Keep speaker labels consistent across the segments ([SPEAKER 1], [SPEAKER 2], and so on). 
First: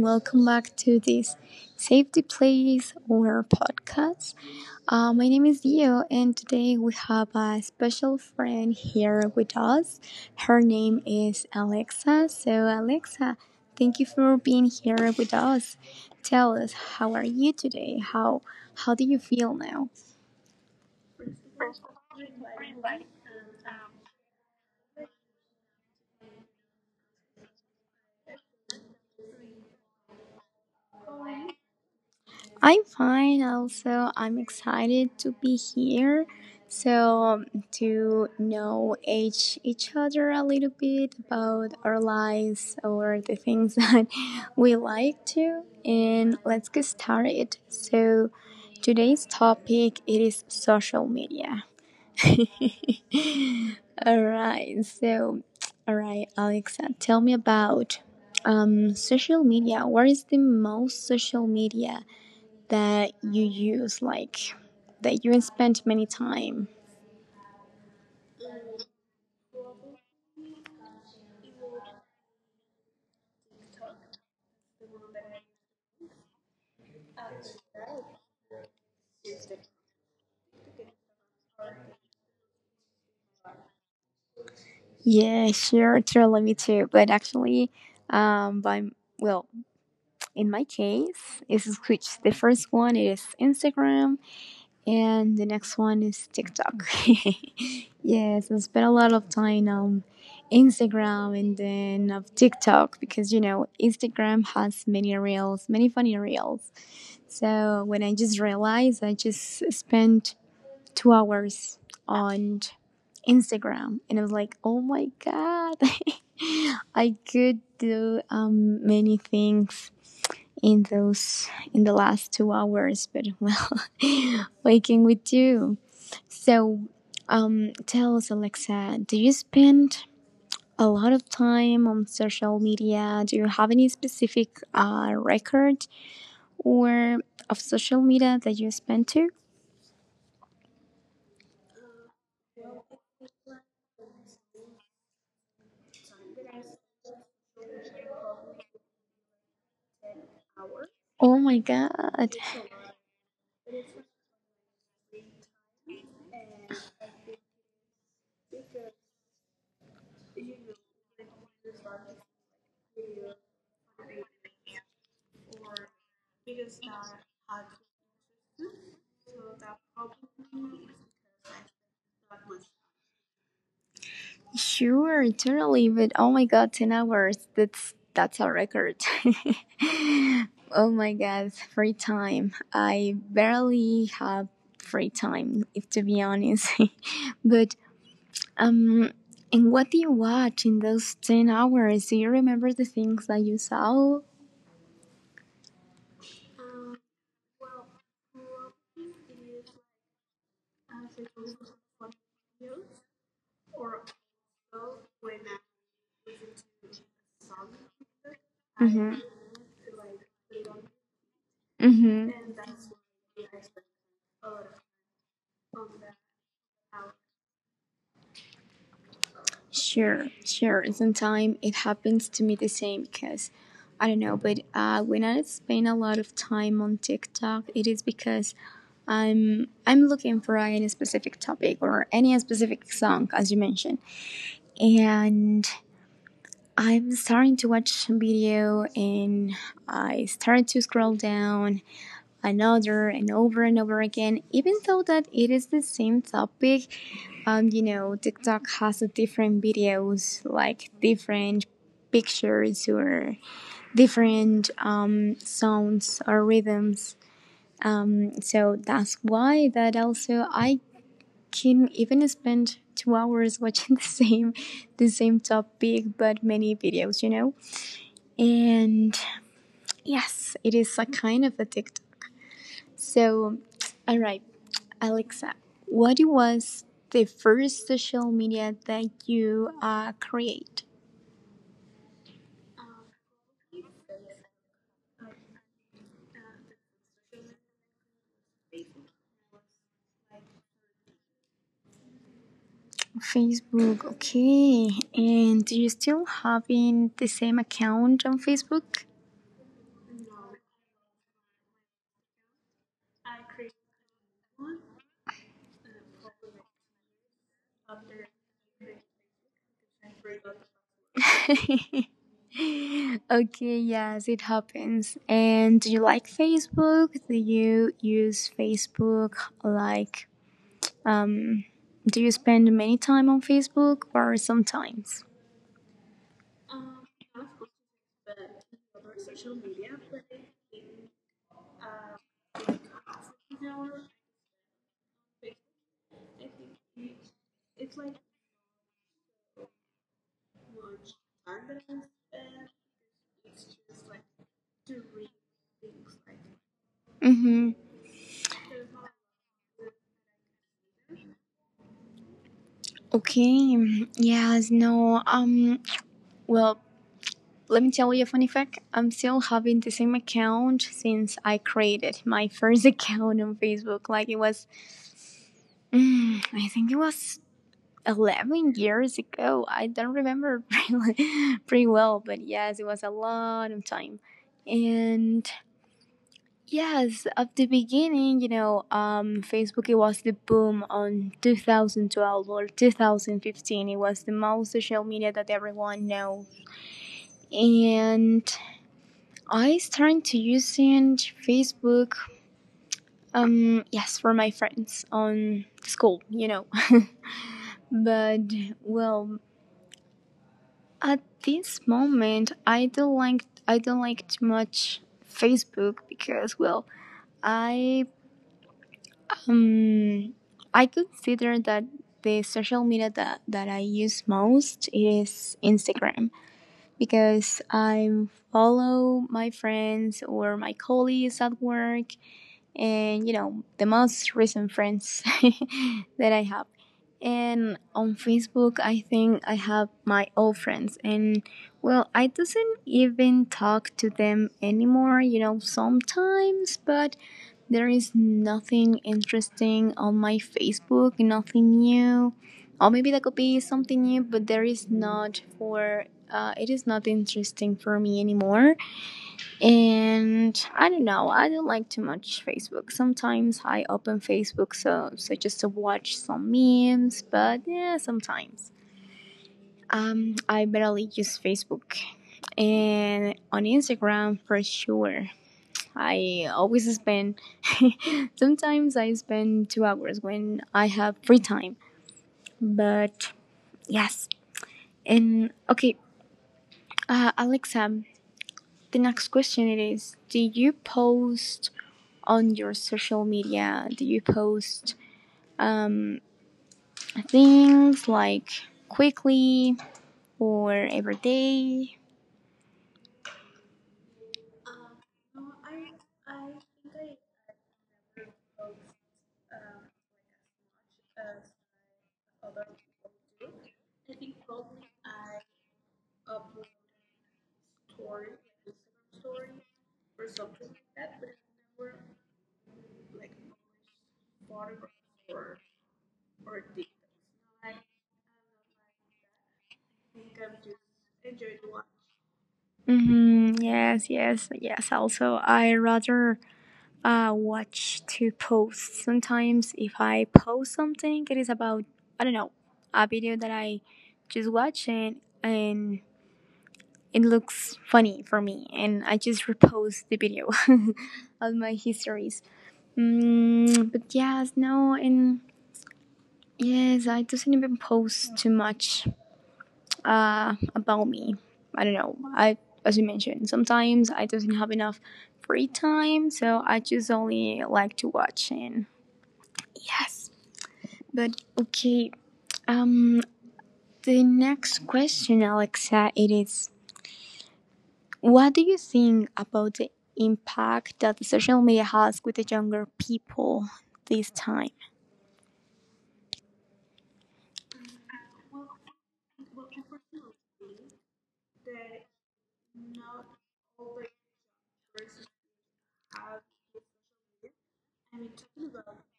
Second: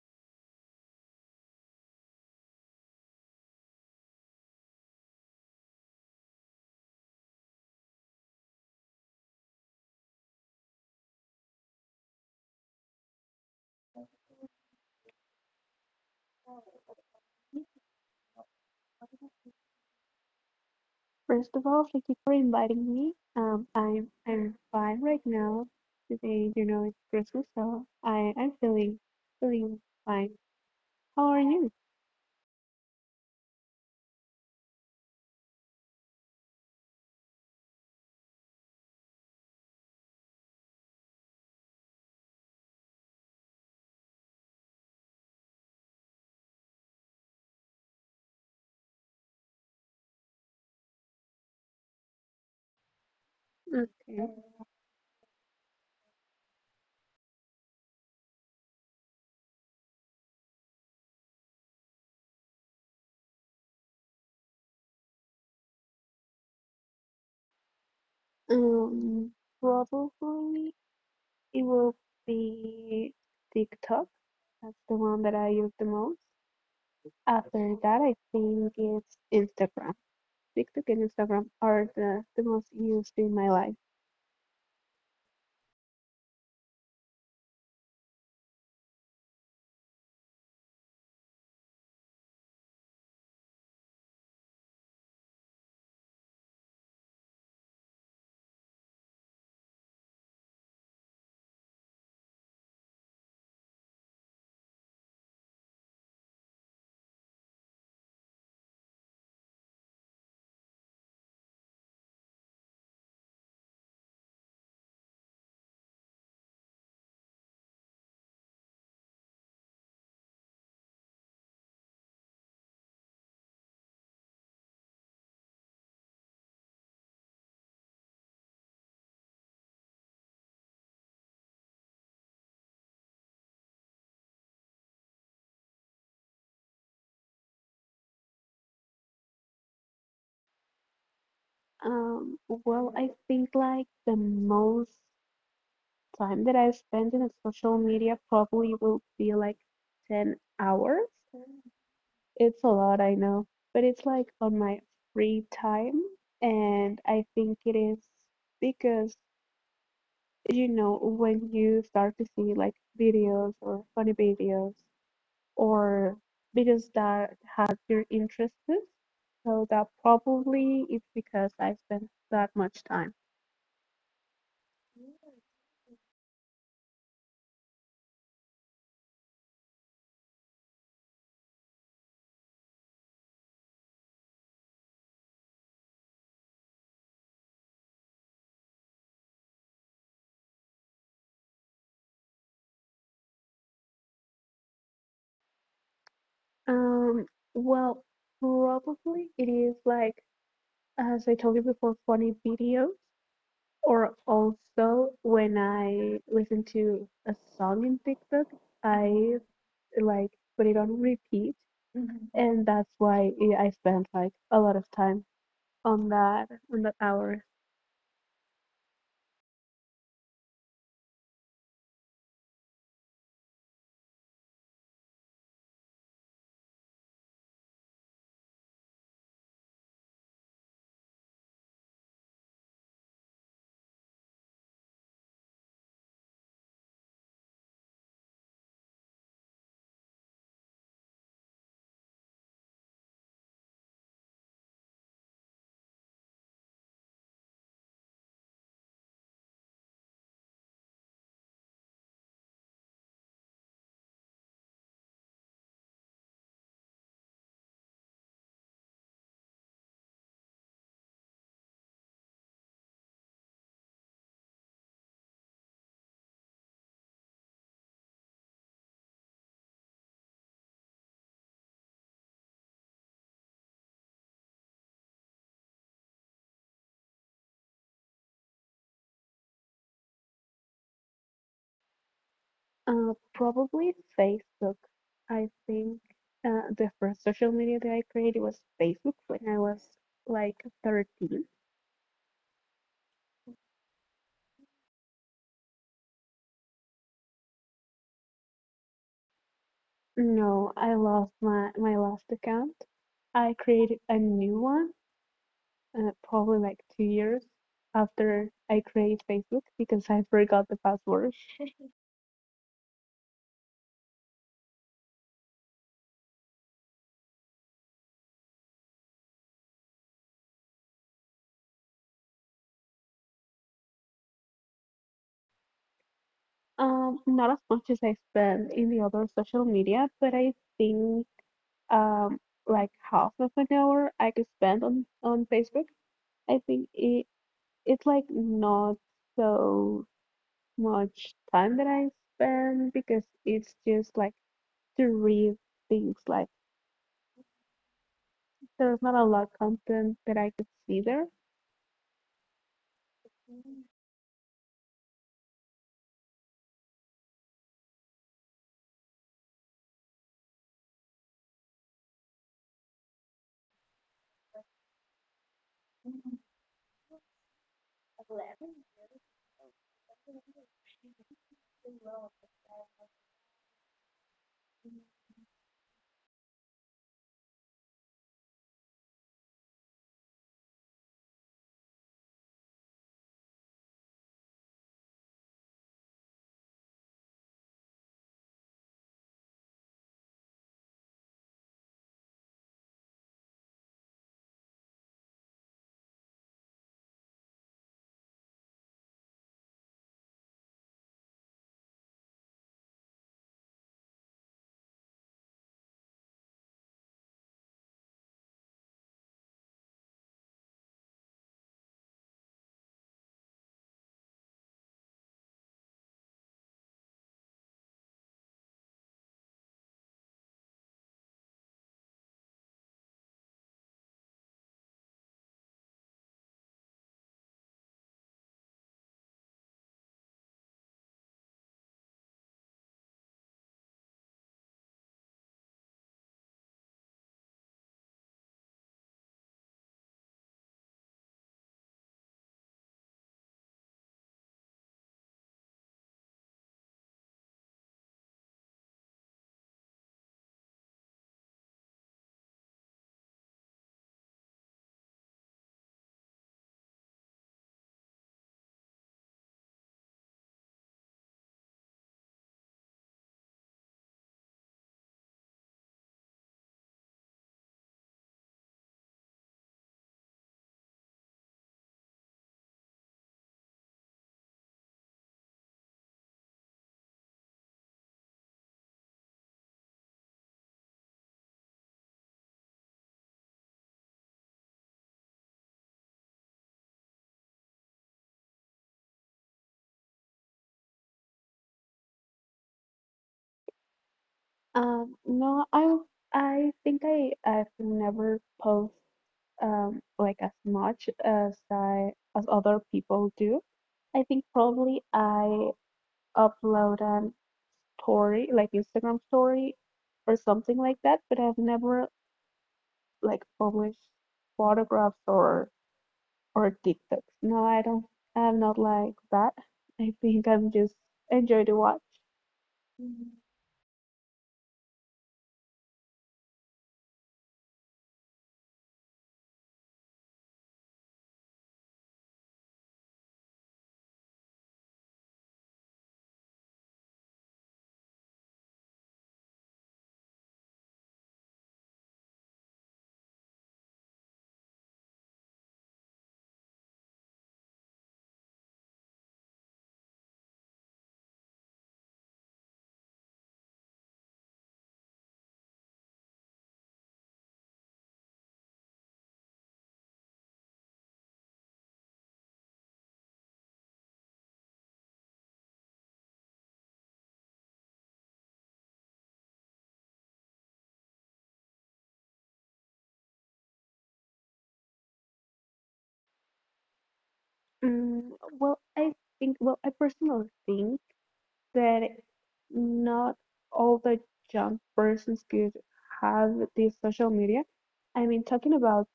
[SPEAKER 1] Welcome back to this Safety Place or podcast. My name is Dio, and today we have a special friend here with us. Her name is Alexa. So, Alexa, thank you for being here with us. Tell us, how are you today? How do you feel now?
[SPEAKER 2] First of all, thank you for inviting me. I'm fine right now. Today, you know, it's Christmas, so I'm feeling feeling fine. How are you?
[SPEAKER 1] I'm fine also. I'm excited to be here. So to know each other a little bit about our lives or the things that we like to, and let's get started. So today's topic it is social media. All
[SPEAKER 2] Okay.
[SPEAKER 1] right. So all right, Alexa, tell me about social media. What is the most social media that you use, like that you spent many time.
[SPEAKER 2] Um, Probably it will be TikTok. That's the one that I use the most. After that, I think it's Instagram. TikTok and Instagram are the most used in my life.
[SPEAKER 1] Yeah, sure, totally me too. But actually, by well, in my case, is which the first one is Instagram, and the next one is TikTok. Yes, I spent a lot of time on Instagram and then of TikTok because you know Instagram has many reels, many funny reels. So when I just realized, I just spent 2 hours on Instagram, and I was like, oh my god, I could do many things in those in the last 2 hours, but well, waking with you. So, tell us, Alexa, do you spend a lot of time on social media? Do you have any specific record or of social media that you spend to?
[SPEAKER 2] Well, I think like the most time that I spend in social media probably will be like 10 hours.
[SPEAKER 1] Oh my god.
[SPEAKER 2] It's a lot, I know, but it's like on my free time. And I think it is because, you know, when you start to see like videos or funny videos or videos that have your interests, so that probably it's because I spend that much time.
[SPEAKER 1] Sure, totally. But oh my god, 10 hours. That's a record. Oh my god, free time. I barely have free time, if to be honest. But um and what do you watch in those 10 hours? Do you remember the things that you saw?
[SPEAKER 2] Um, well, probably it is like, as I told you before, funny videos, or also when I listen to a song in TikTok,
[SPEAKER 1] Mhm.
[SPEAKER 2] I like put it on repeat,
[SPEAKER 1] Mhm.
[SPEAKER 2] and that's why I spend like a lot of time on that hour.
[SPEAKER 1] Sure, sure. Sometimes it happens to me the same because I don't know, but when I spend a lot of time on TikTok, it is because I'm looking for any specific topic or any specific song, as you mentioned, and I'm starting to watch some video and I started to scroll down another and over again, even though that it is the same topic. You know, TikTok has different videos, like different pictures or different sounds or rhythms. So that's why that also I can even spend 2 hours watching the same topic but many videos, you know, and yes, it is a kind of a tiktok. So, all right, Alexa, what was the first social media that you create?
[SPEAKER 2] Probably Facebook. I think the first social media that I created was Facebook when I was like 13.
[SPEAKER 1] Facebook, okay. And do you still having the same account on Facebook?
[SPEAKER 2] No, I lost my last account. I created a new one, probably like 2 years after I created Facebook because I forgot the password.
[SPEAKER 1] Okay, yes, it happens. And do you like Facebook? Do you use Facebook like um do you spend many time on Facebook or sometimes?
[SPEAKER 2] Not as much as I spend in the other social media, but I think um like half of an hour I could spend on Facebook. I think it's like not so much time that I spend because it's just like to read things like
[SPEAKER 1] Mm-hmm.
[SPEAKER 2] there's not a lot of content that I could see there.
[SPEAKER 1] Okay, yes, no, well, let me tell you a funny fact. I'm still having the same account since I created my first account on Facebook. Like it was, I think it was 11 years ago. I don't remember really- pretty well, but yes, it was a lot of time. And yes, at the beginning, you know, Facebook it was the boom on 2012 or 2015. It was the most social media that everyone know, and I started to using Facebook. Yes, for my friends on school, you know, but well, at this moment, I don't like too much Facebook because well, I Um, I consider that the social media that, I use most is Instagram because I follow my friends or my colleagues at work and, you know, the most recent friends that I have. And on Facebook, I think I have my old friends, and well, I doesn't even talk to them anymore, you know, sometimes, but there is nothing interesting on my Facebook, nothing new. Or maybe that could be something new, but there is not for it is not interesting for me anymore. And I don't know, I don't like too much Facebook. Sometimes I open Facebook just to watch some memes, but yeah, sometimes. I barely use Facebook and on Instagram for sure. I always spend sometimes I spend 2 hours when I have free time. But yes. And okay, Alexa, the next question it is do you post on your social media? Do you post um, things like quickly or every day?
[SPEAKER 2] No, I think I've never post like as much as I as other people do. I think probably I upload an story, like Instagram story or something like that, but I've never like published photographs or TikToks. No, I don't. I'm not like that. I think I'm just enjoy to watch.
[SPEAKER 1] Mm-hmm. Yes, yes, yes. Also, I rather I watch to post. Sometimes if I post something, it is about I don't know a video that I just watch and it looks funny for me, and I just repost the video on my histories. But yes, no, and yes, I doesn't even post too much about me. I don't know. I as you mentioned, sometimes I doesn't have enough free time, so I just only like to watch and yes. But okay, um, the next question, Alexa, it is: what do you think about the impact that the social media has with the younger people this time?
[SPEAKER 2] Mm, well, I personally think that not all the young persons could have this social media. I mean, talking about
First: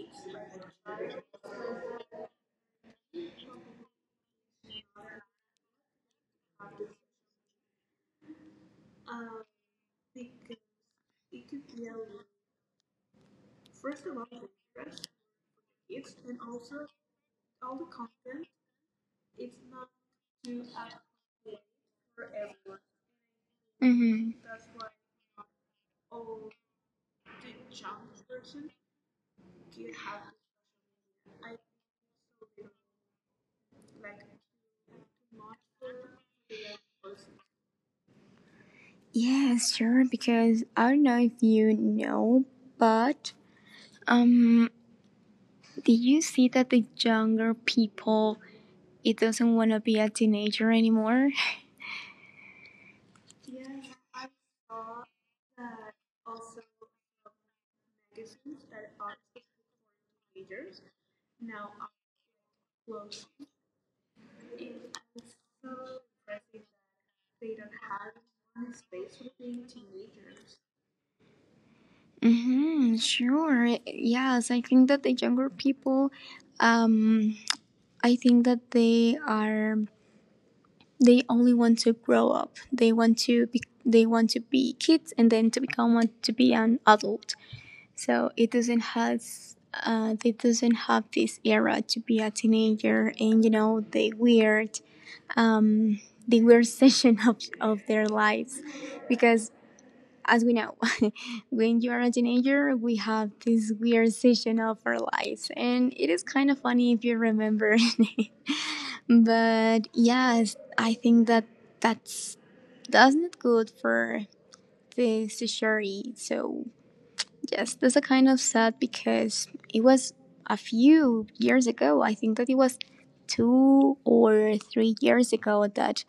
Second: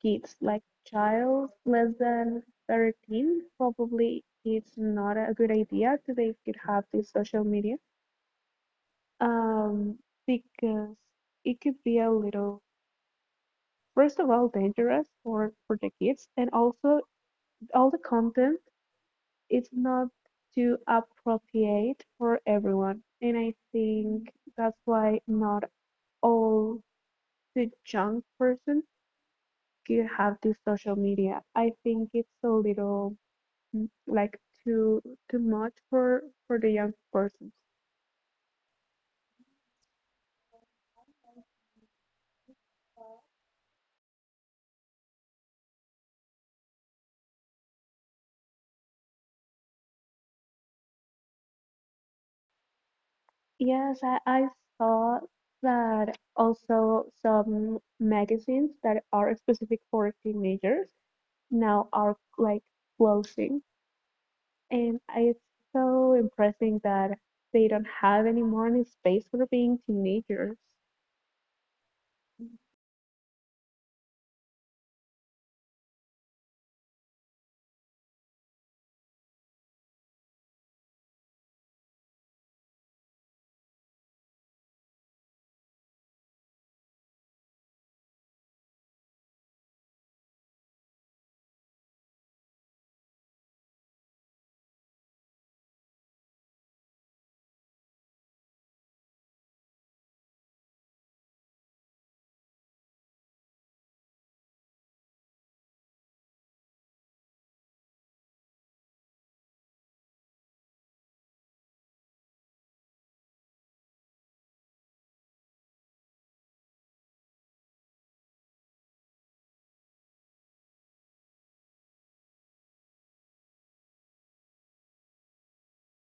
[SPEAKER 2] kids, like child less than 13, probably it's not a good idea that they could have this social media. Um, because it could be a little, first of all, dangerous for the kids, and also all the content it's not too appropriate for everyone. And I
[SPEAKER 1] Mm-hmm.
[SPEAKER 2] think that's why not all the young person could have this social media. I think it's a little, like too too much for the young persons.
[SPEAKER 1] Yeah, sure. Because I don't know if you know, but um, do you see that the younger people it doesn't want to be a teenager anymore?
[SPEAKER 2] Yes, I saw that also some magazines that are specific for teenagers now are like closing. And it's so impressive that they don't have any more any space for being teenagers.
[SPEAKER 1] Mm-hmm, sure. Yes, I think that the younger people um I think that they are they only want to grow up. They want to be they want to be kids and then to become want to be an adult. So it doesn't has they doesn't have this era to be a teenager and you know um, the weird session of their lives because as we know, when you are a teenager, we have this weird season of our lives, and it is kind of funny if you remember. But yes, I think that that's that's not good for the society. So yes, that's a kind of sad because it was a few years ago. I think that it was 2 or 3 years ago that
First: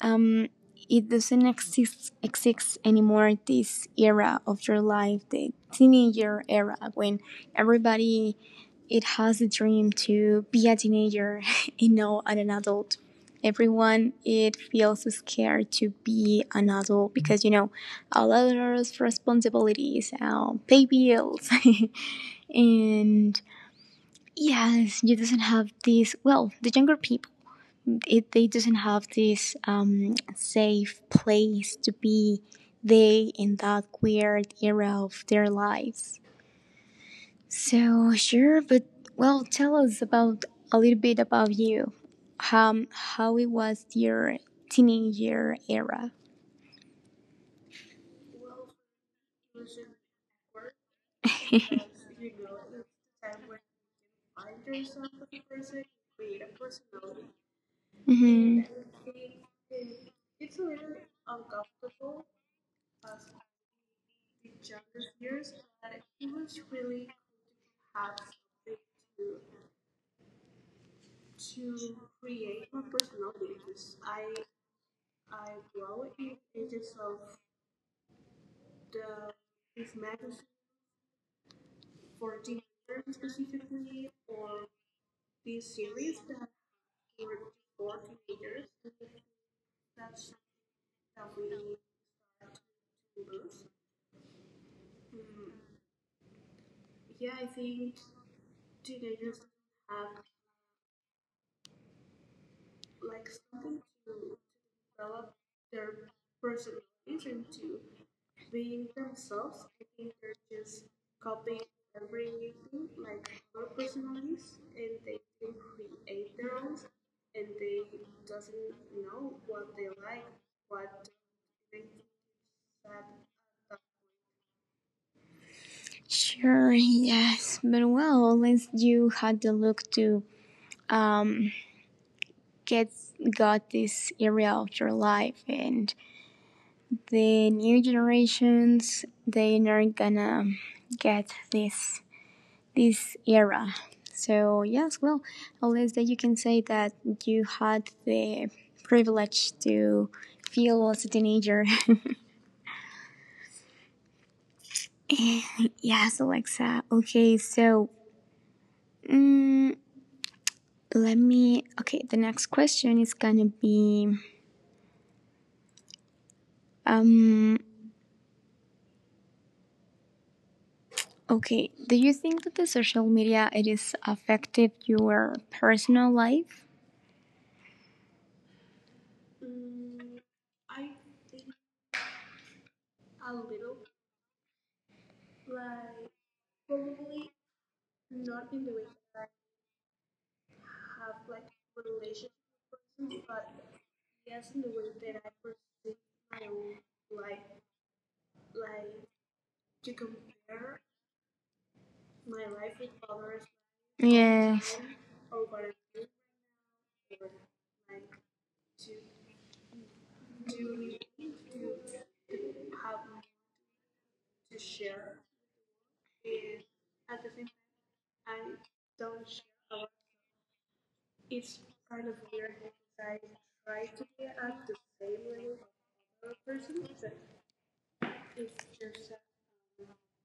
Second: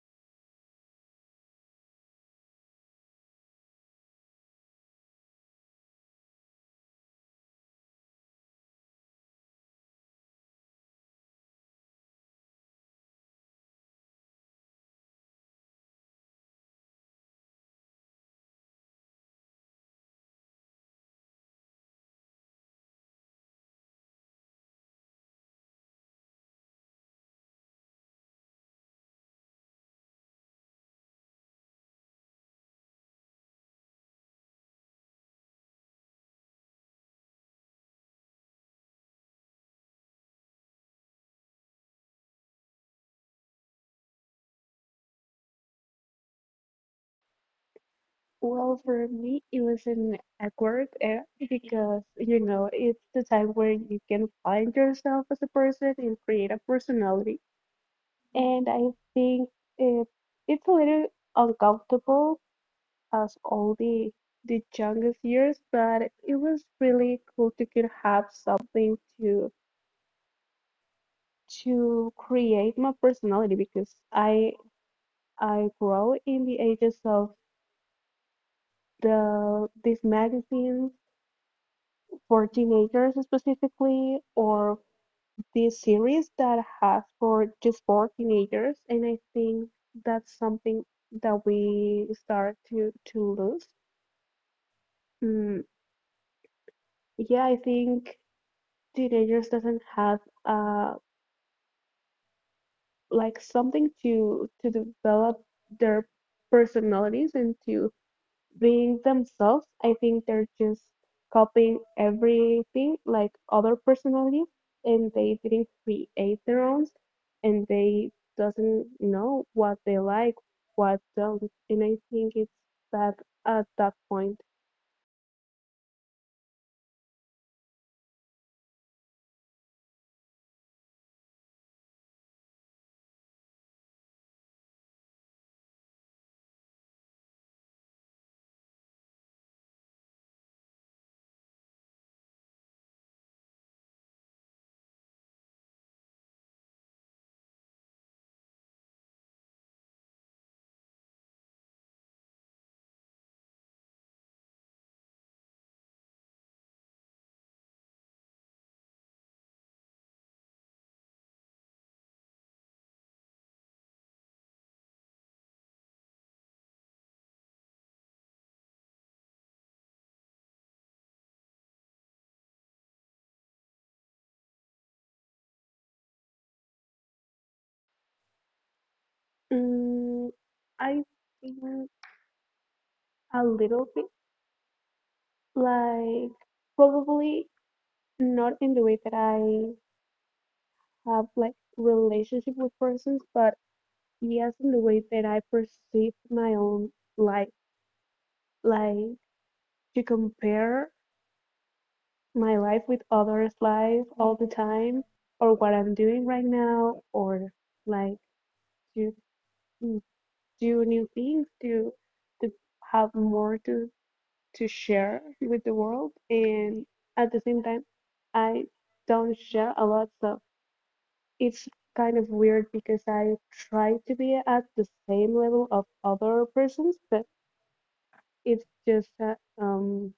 [SPEAKER 1] um, it doesn't exist anymore this era of your life the teenager era when everybody it has a dream to be a teenager and not an adult everyone it feels scared to be an adult because you know a lot of responsibilities pay bills and yes you doesn't have this well the younger people it, they doesn't have this safe place to be they in that weird era of their lives. So sure, but well, tell us about a little bit about you. How it was your teenager era.
[SPEAKER 2] Well, for me, it was an awkward era because, you know, it's the time where you can find yourself as a person and create a personality.
[SPEAKER 1] Hmm.
[SPEAKER 2] And I think it, it's a little uncomfortable as all the youngest years, but it was really cool to could have something to create my personality because I grow in the ages of these magazines for teenagers specifically, or these series that has for just for teenagers. And I think that's something that we start to lose. Mm, yeah, I think teenagers doesn't have uh like something to develop their personalities and to being themselves. I think they're just copying everything like other personalities, and they didn't create their own, and they doesn't know what they like, what don't. And I think it's that at that point.
[SPEAKER 1] Sure, yes, but well, once you had the look to um, get got this area of your life and the new generations they aren't gonna get this era. So yes, well, unless that you can say that you had the privilege to feel as a teenager. Yes, Alexa. Okay, so mm, let me. Okay, the next question is gonna be. Um, okay, do you think that the social media it is affected your personal life?
[SPEAKER 2] Mm, I think a little bit, like probably not in the way that I have like relationship with persons, but yes, in the way that I perceive my own life. Like to compare my life with others' life all the
[SPEAKER 1] Yes.
[SPEAKER 2] time, or what I'm doing right now, or like to mm, do new things, to have more to share with the world. And at the same time, I don't share a lot, so it's kind of weird because I try to be at the same level of other persons, but it's just um,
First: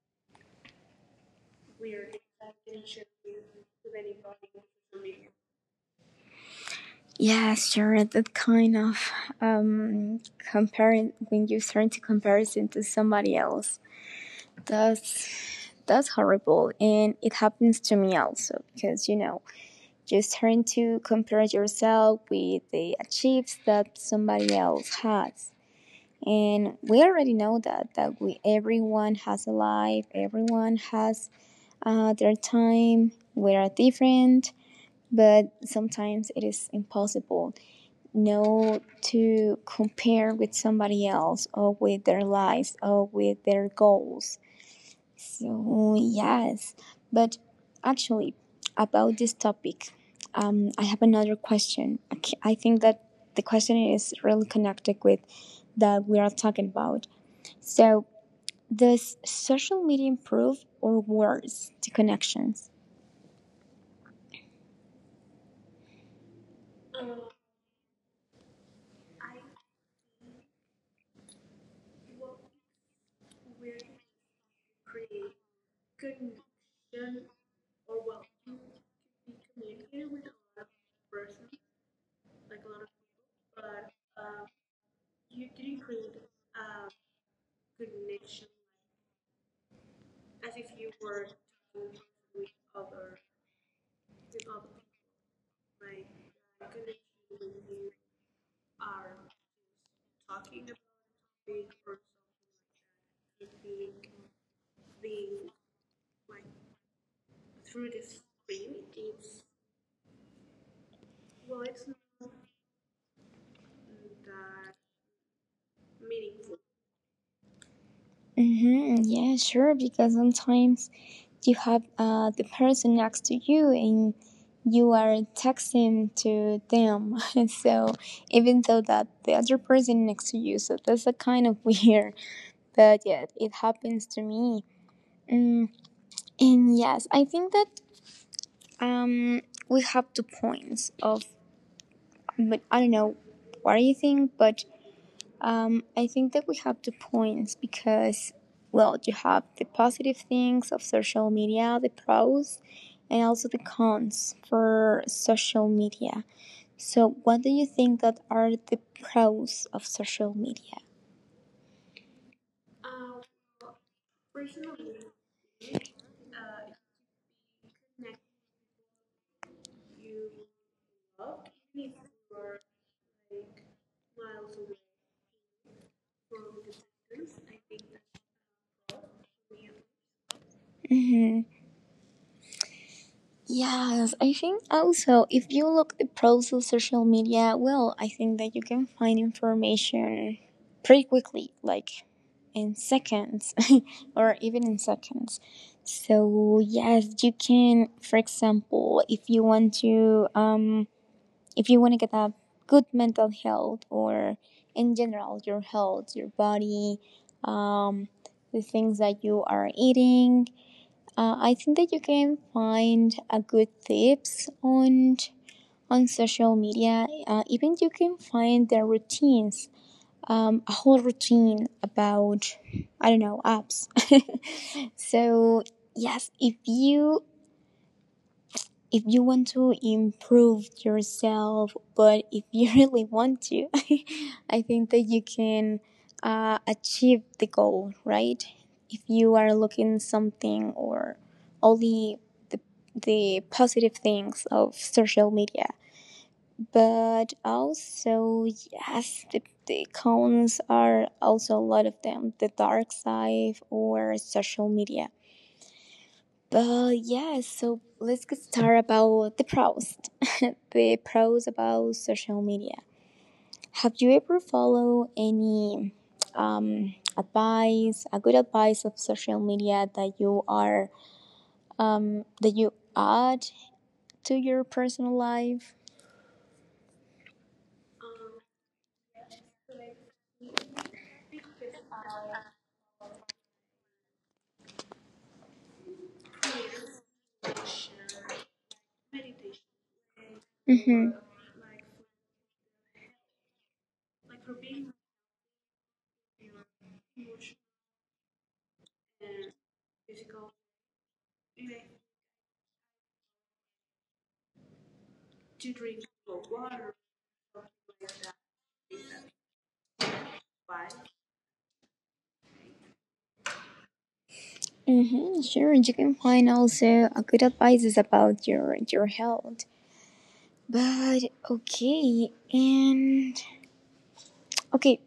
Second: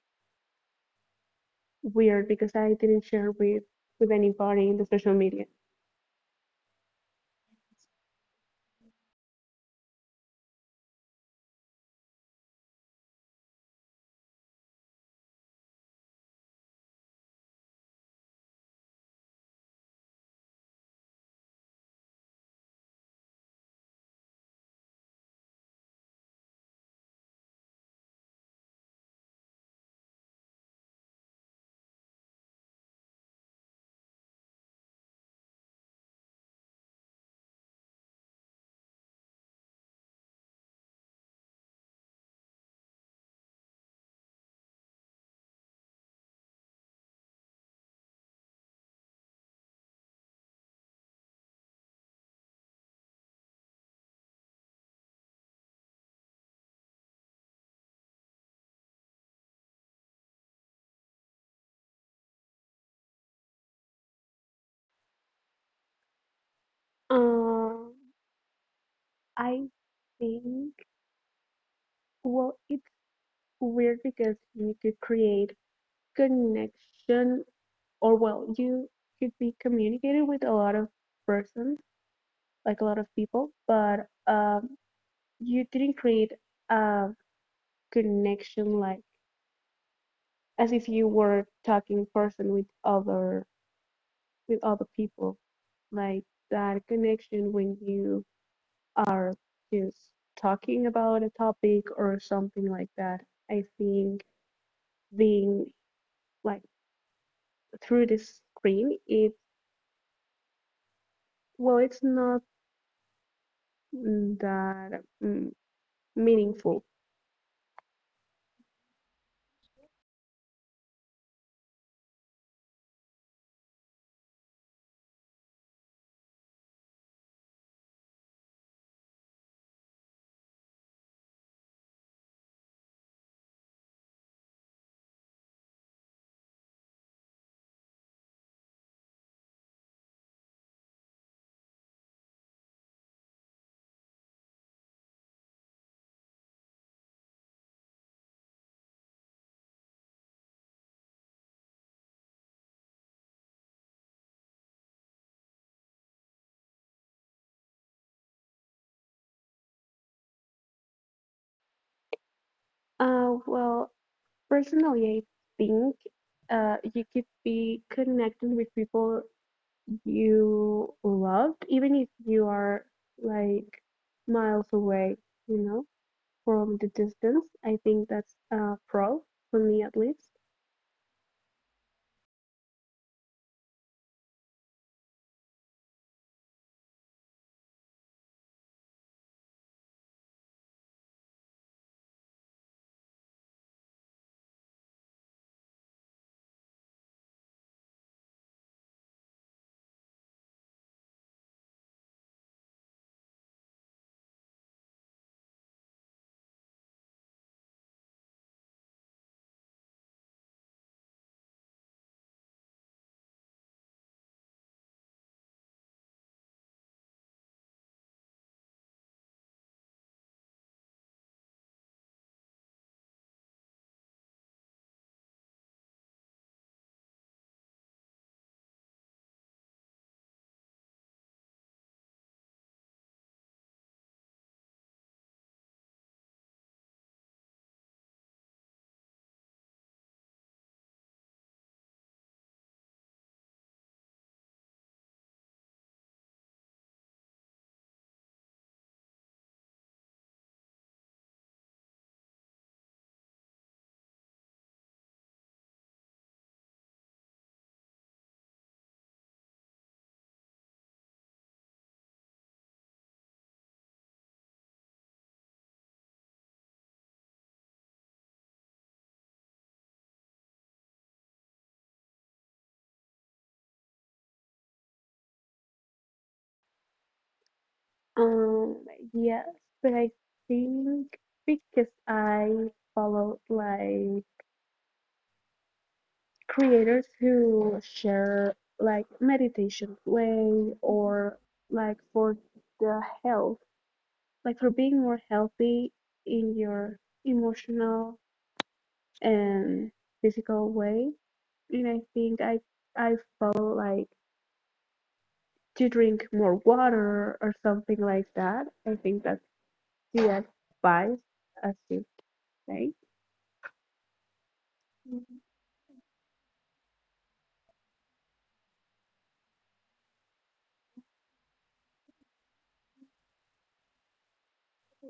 [SPEAKER 2] weird because I didn't share with anybody in the social media.
[SPEAKER 1] Yeah, sure. That kind of um comparing when you start to comparison to somebody else. That's that's horrible and it happens to me also because you know just trying to compare yourself with the achievements that somebody else has and we already know that we everyone has a life everyone has their time we are different but sometimes it is impossible know to compare with somebody else or with their lives or with their goals. So, yes, but actually, about this topic, I have another question. I think that the question is really connected with that we are talking about. So, does social media improve or worse the connections?
[SPEAKER 2] Um, I think well, it's weird because you could create connection, or well, you could be communicating with a lot of persons, like a lot of people, but you didn't create a connection like as if you were talking person with other people, like that connection when you are just talking about a topic or something like that. I think being like through the screen, it well, it's not that meaningful.
[SPEAKER 1] Mm-hmm. Yeah, sure. Because sometimes you have the person next to you and you are texting to them. So even though that the other person next to you, so that's a kind of weird. But yeah, it happens to me. Mm, and yes, I think that um, we have two points of, but I don't know what do you think, but I think that we have two points because, well, you have the positive things of social media, the pros, and also the cons for social media. So, what do you think that are the pros of social media?
[SPEAKER 2] Well, personally, I think you could be connected with people you love, even if you are like miles away, you know, from the distance. I think that's a pro for me at least.
[SPEAKER 1] Mhm. Yes, I think also if you look the pros of social media, well, I think that you can find information pretty quickly, like in seconds or even in seconds. So yes, you can, for example, if you want to, if you want to get a good mental health or in general your health, your body, um, the things that you are eating, I think that you can find a good tips on social media. Even you can find their routines, a whole routine about I don't know apps. So yes, if you want to improve yourself, but if you really want to, I think that you can achieve the goal, right? If you are looking something or only the, the positive things of social media, but also yes, the cons are also a lot of them, the dark side or social media but yes. So let's get started about the pros. The pros about social media. Have you ever followed any advice, a good advice of social media that you are that you add to your personal life?
[SPEAKER 2] Um, yes, but I think because I follow like creators who share like meditation way,
[SPEAKER 1] Mm-hmm.
[SPEAKER 2] or like for the health, like for being more healthy in your emotional and physical way. And I think I follow like to drink more water or something like that. I think that's the advice as you say.
[SPEAKER 1] Mm-hmm, sure, you can find also a good advice is about your health. But okay, and okay,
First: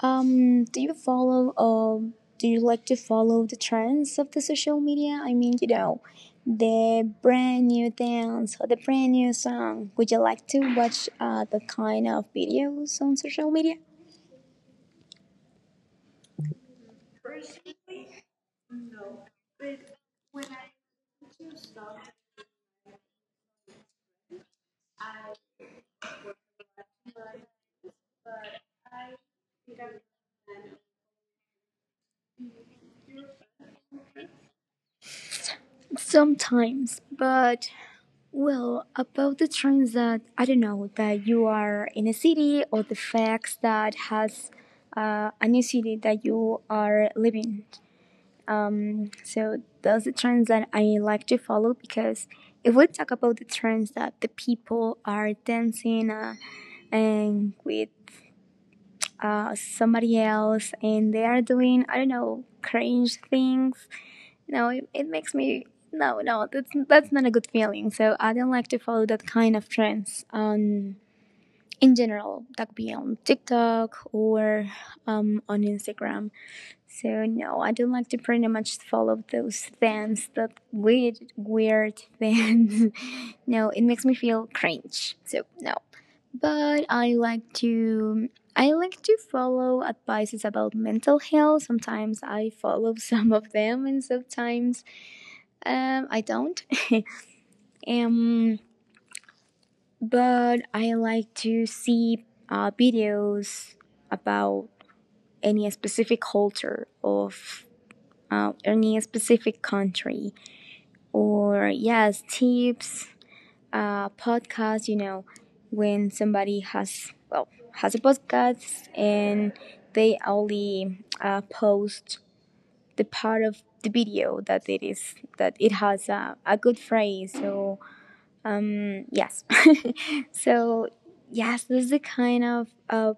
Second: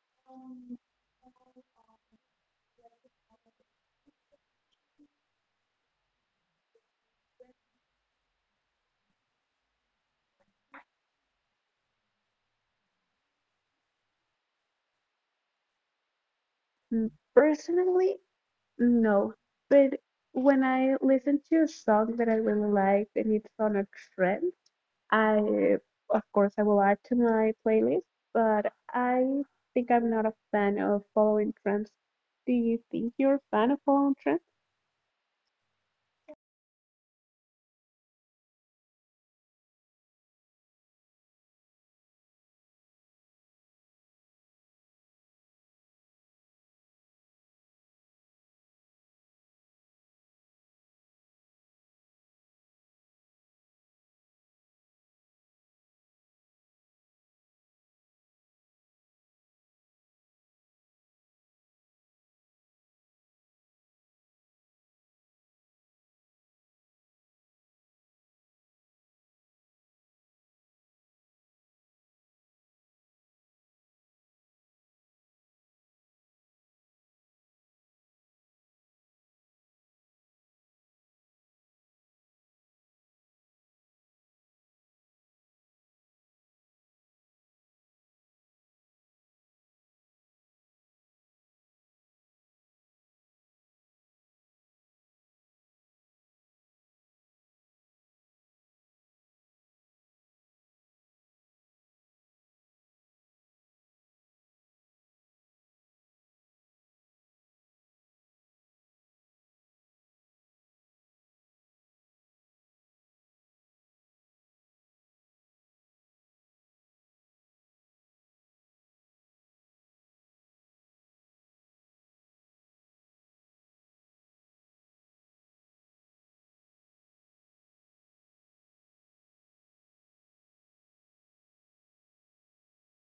[SPEAKER 1] Do you follow do you like to follow the trends of the social media? I mean, the brand new dance or the brand new song. Would you like to watch the kind of videos on social media?
[SPEAKER 2] Personally, no. But when I listen to a song that I really like and it's on a trend, I, of course, I will add to my playlist, but I think I'm not a fan of following trends. Do you think you're a fan of following trends?
[SPEAKER 1] Sometimes, but well, about the trends that I don't know that you are in a city or the facts that has a new city that you are living. So those are trends that I like to follow because if we talk about the trends that the people are dancing and with somebody else and they are doing I don't know cringe things, no, it makes me no no, that's that's not a good feeling. So I don't like to follow that kind of trends on in general, that could be on TikTok or on Instagram. So no, I don't like to pretty much follow those fans, that weird, weird fans. No, it makes me feel cringe. So no. But I like to follow advices about mental health. Sometimes I follow some of them, and sometimes I don't. um, but I like to see videos about any specific culture of any specific country or yes tips podcast you know when somebody has well has a podcast and they only post the part of the video that it is that it has a good phrase so yes so yes this is the kind of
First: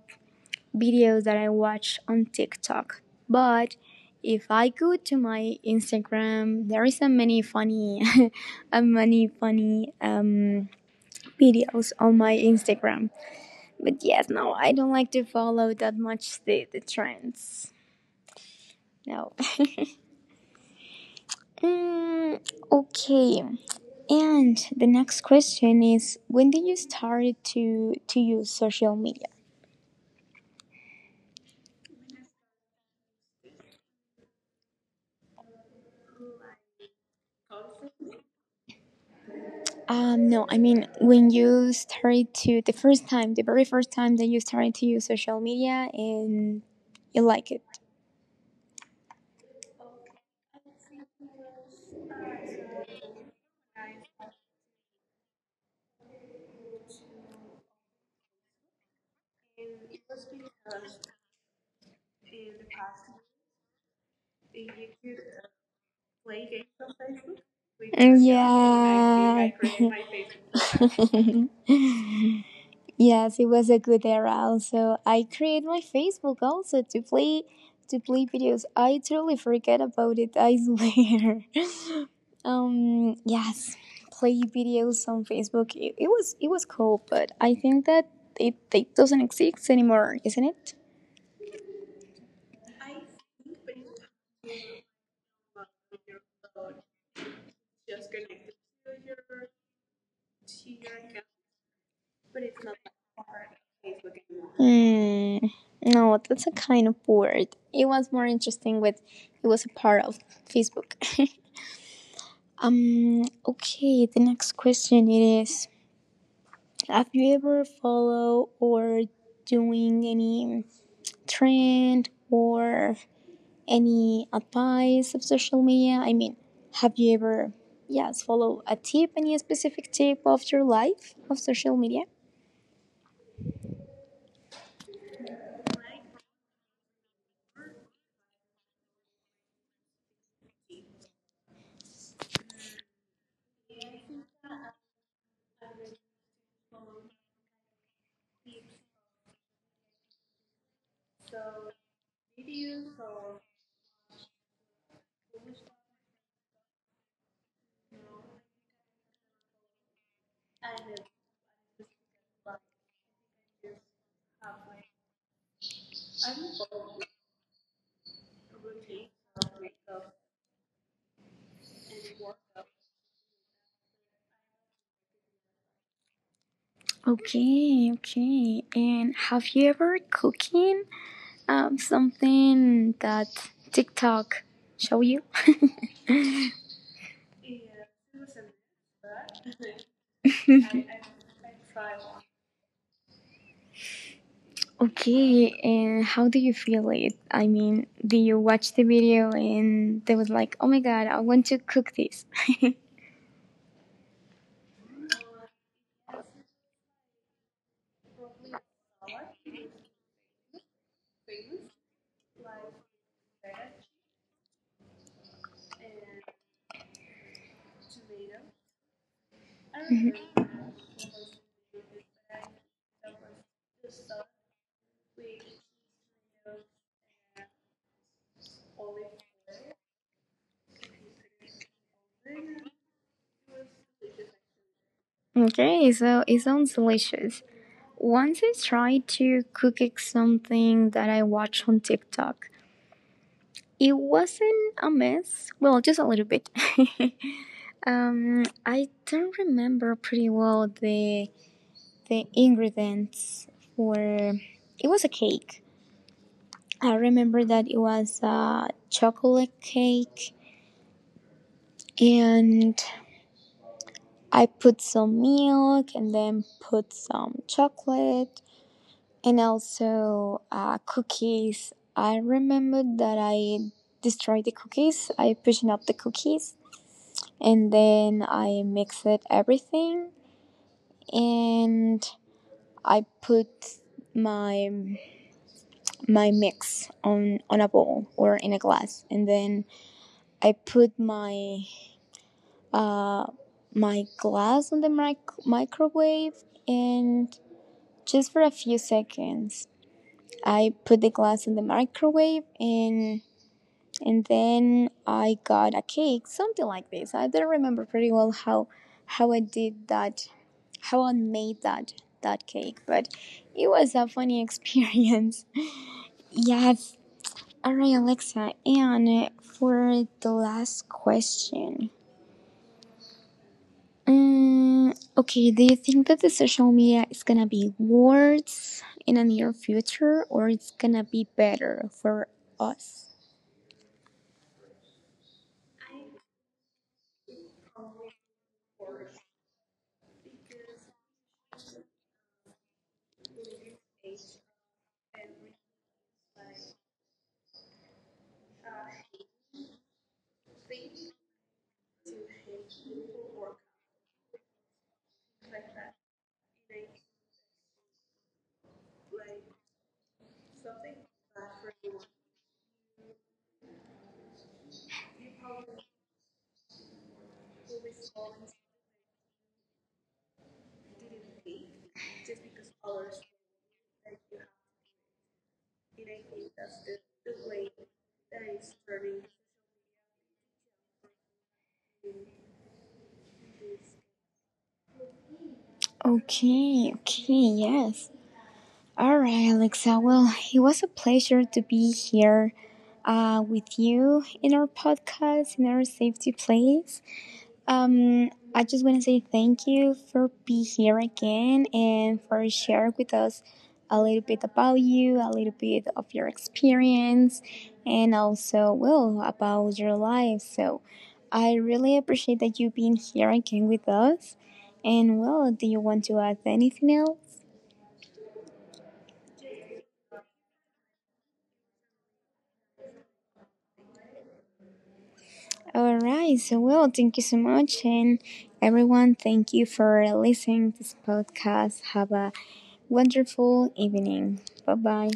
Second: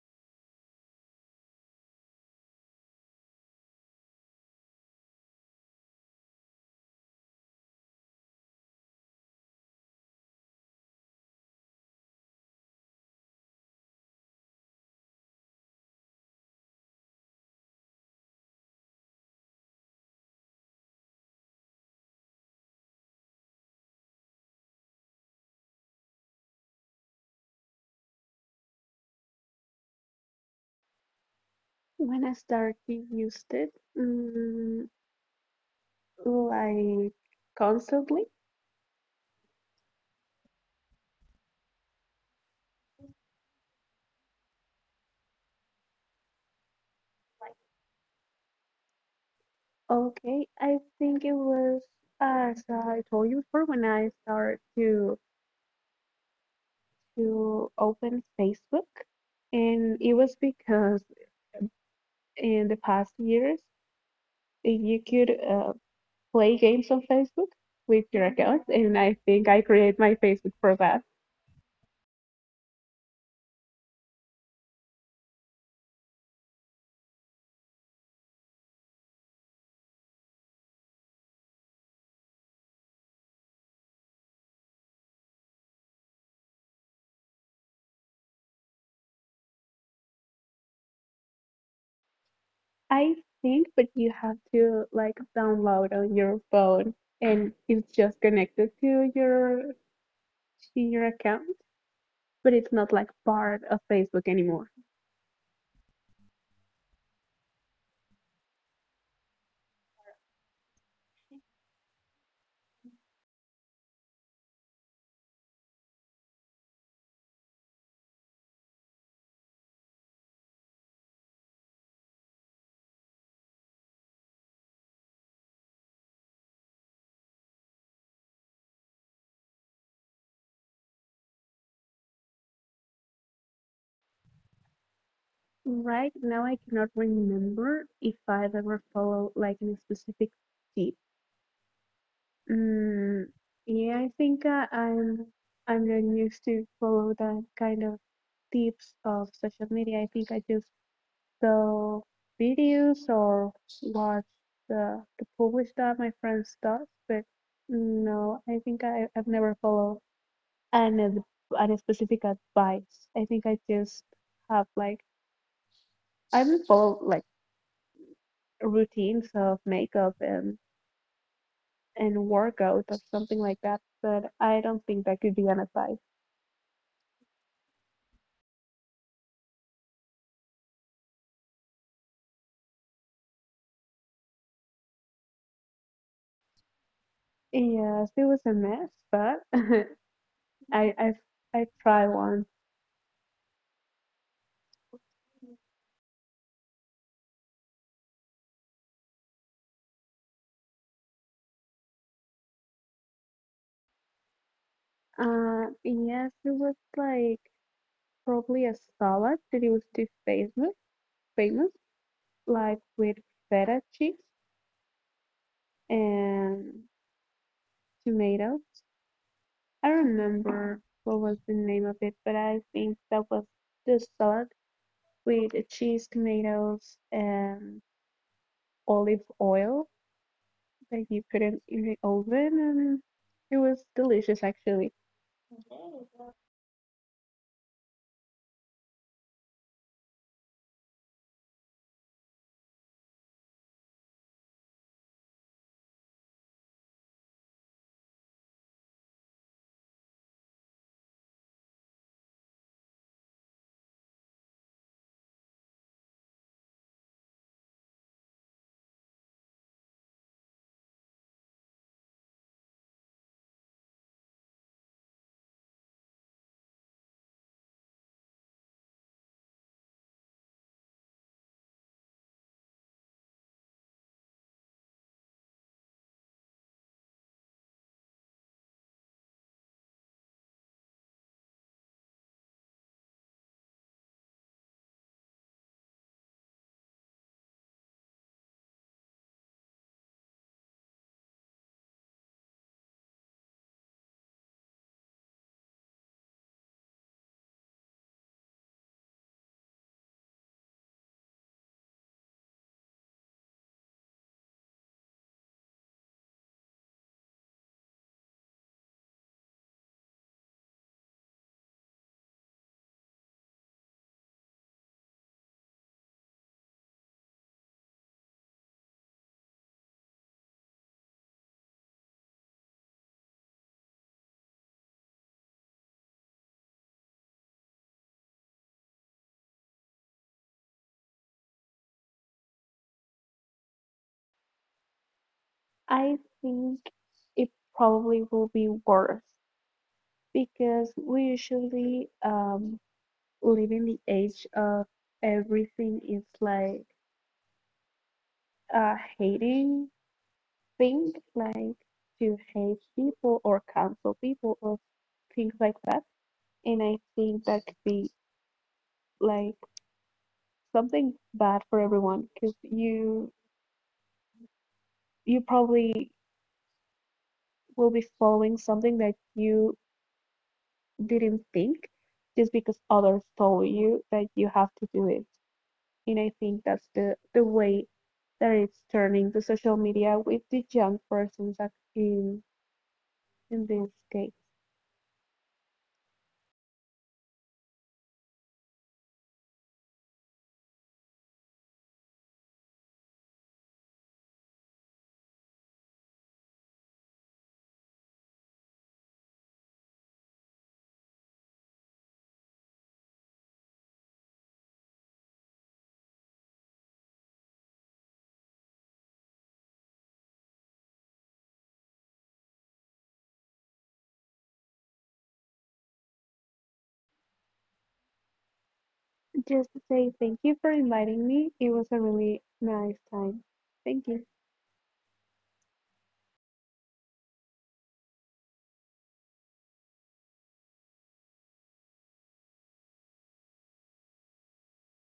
[SPEAKER 1] videos that I watch on TikTok. But if I go to my Instagram, there is a many funny, a many funny videos on my Instagram. But yes, no, I don't like to follow that much the trends. No. Mm, okay. And the next question is, when did you start to use social media?
[SPEAKER 2] When I started used it, mm, like constantly,
[SPEAKER 1] No, I mean when you started to the first time, the very first time that you started to use social media and you like it.
[SPEAKER 2] okay, I think it was, as I told you before, when I started to open Facebook, and it was because in the past years you could play games on Facebook with your account, and I
[SPEAKER 1] Yeah.
[SPEAKER 2] think I create my Facebook for that.
[SPEAKER 1] Yes, it was a good era also. I create my Facebook also to play videos. I totally forget about it, I swear. Yes, play videos on Facebook. It was cool, but I think that it doesn't exist anymore, isn't it?
[SPEAKER 2] I think, but you have to like download on your phone, and it's just connected to your account, but it's not like part of Facebook anymore.
[SPEAKER 1] Hmm. No, that's a kind of word. It was more interesting with it was a part of Facebook. Okay, the next question it is have you ever follow or doing any trend or any advice of social media? I mean, have you ever yes follow a tip, any specific tip of your life of social media?
[SPEAKER 2] Right now, I cannot remember if I've ever followed like any specific tip. Mm, yeah, I think I'm not used to follow that kind of tips of social media. I think I just saw videos or watch the publish that my friends does, but no, I think I've never followed an ad- an specific advice. I think I just have like I even follow like routines of makeup and workout or something like that, but I don't think that could be an advice.
[SPEAKER 1] Okay, okay. And have you ever cooking something that TikTok show you?
[SPEAKER 2] Yes, it was a mess, but I I tried one.
[SPEAKER 1] Okay, and how do you feel it? I mean, do you watch the video and they was like, "Oh my god, I want to cook this."
[SPEAKER 2] Yes, it was like probably a salad that it was too famous, famous, like with feta cheese and tomatoes. I remember what was the name of it, but I think that was the salad with the cheese, tomatoes, and olive oil that you put in the oven, and it was delicious actually.
[SPEAKER 1] Okay, so it sounds delicious. Once I tried to cook something that I watched on TikTok. It wasn't a mess, well, just a little bit. I don't remember pretty well the ingredients for it was a cake. I remember that it was a chocolate cake, and I put some milk and then put some chocolate and also cookies. I remember that I destroyed the cookies. I pushing up the cookies and then I mixed everything, and I put my my mix on a bowl or in a glass, and then I put my uh, my glass on the microwave, and just for a few seconds. I put the glass in the microwave, and then I got a cake, something like this. I don't remember pretty well how I did that, how I made that that cake, but it was a funny experience. Yes. All right, Alexa, and for the last question, mm, okay, do you think that the social media is gonna be worse in the near future or it's gonna be better for us?
[SPEAKER 2] I think it probably will be worse because we usually live in the age of everything is like a hating thing, like to hate people or cancel people or things like that. And I think that could be like something bad for everyone because you probably will be following something that you didn't think just because others told you that you have to do it. And I think that's the way that it's turning the social media with the young persons in, in this case.
[SPEAKER 1] Okay, okay, yes. All right, Alexa. Well, it was a pleasure to be here with you in our podcast, in our safety place. I just want to say thank you for being here again and for sharing with us a little bit about you, a little bit of your experience, and also, well, about your life. So I really appreciate that you being here again with us. And, well, do you want to add anything else?
[SPEAKER 2] Just to say thank you for inviting me. It was a really nice time. Thank you.
[SPEAKER 1] All right. So, well, thank you so much. And everyone, thank you for listening to this podcast. Have a wonderful evening. Bye bye.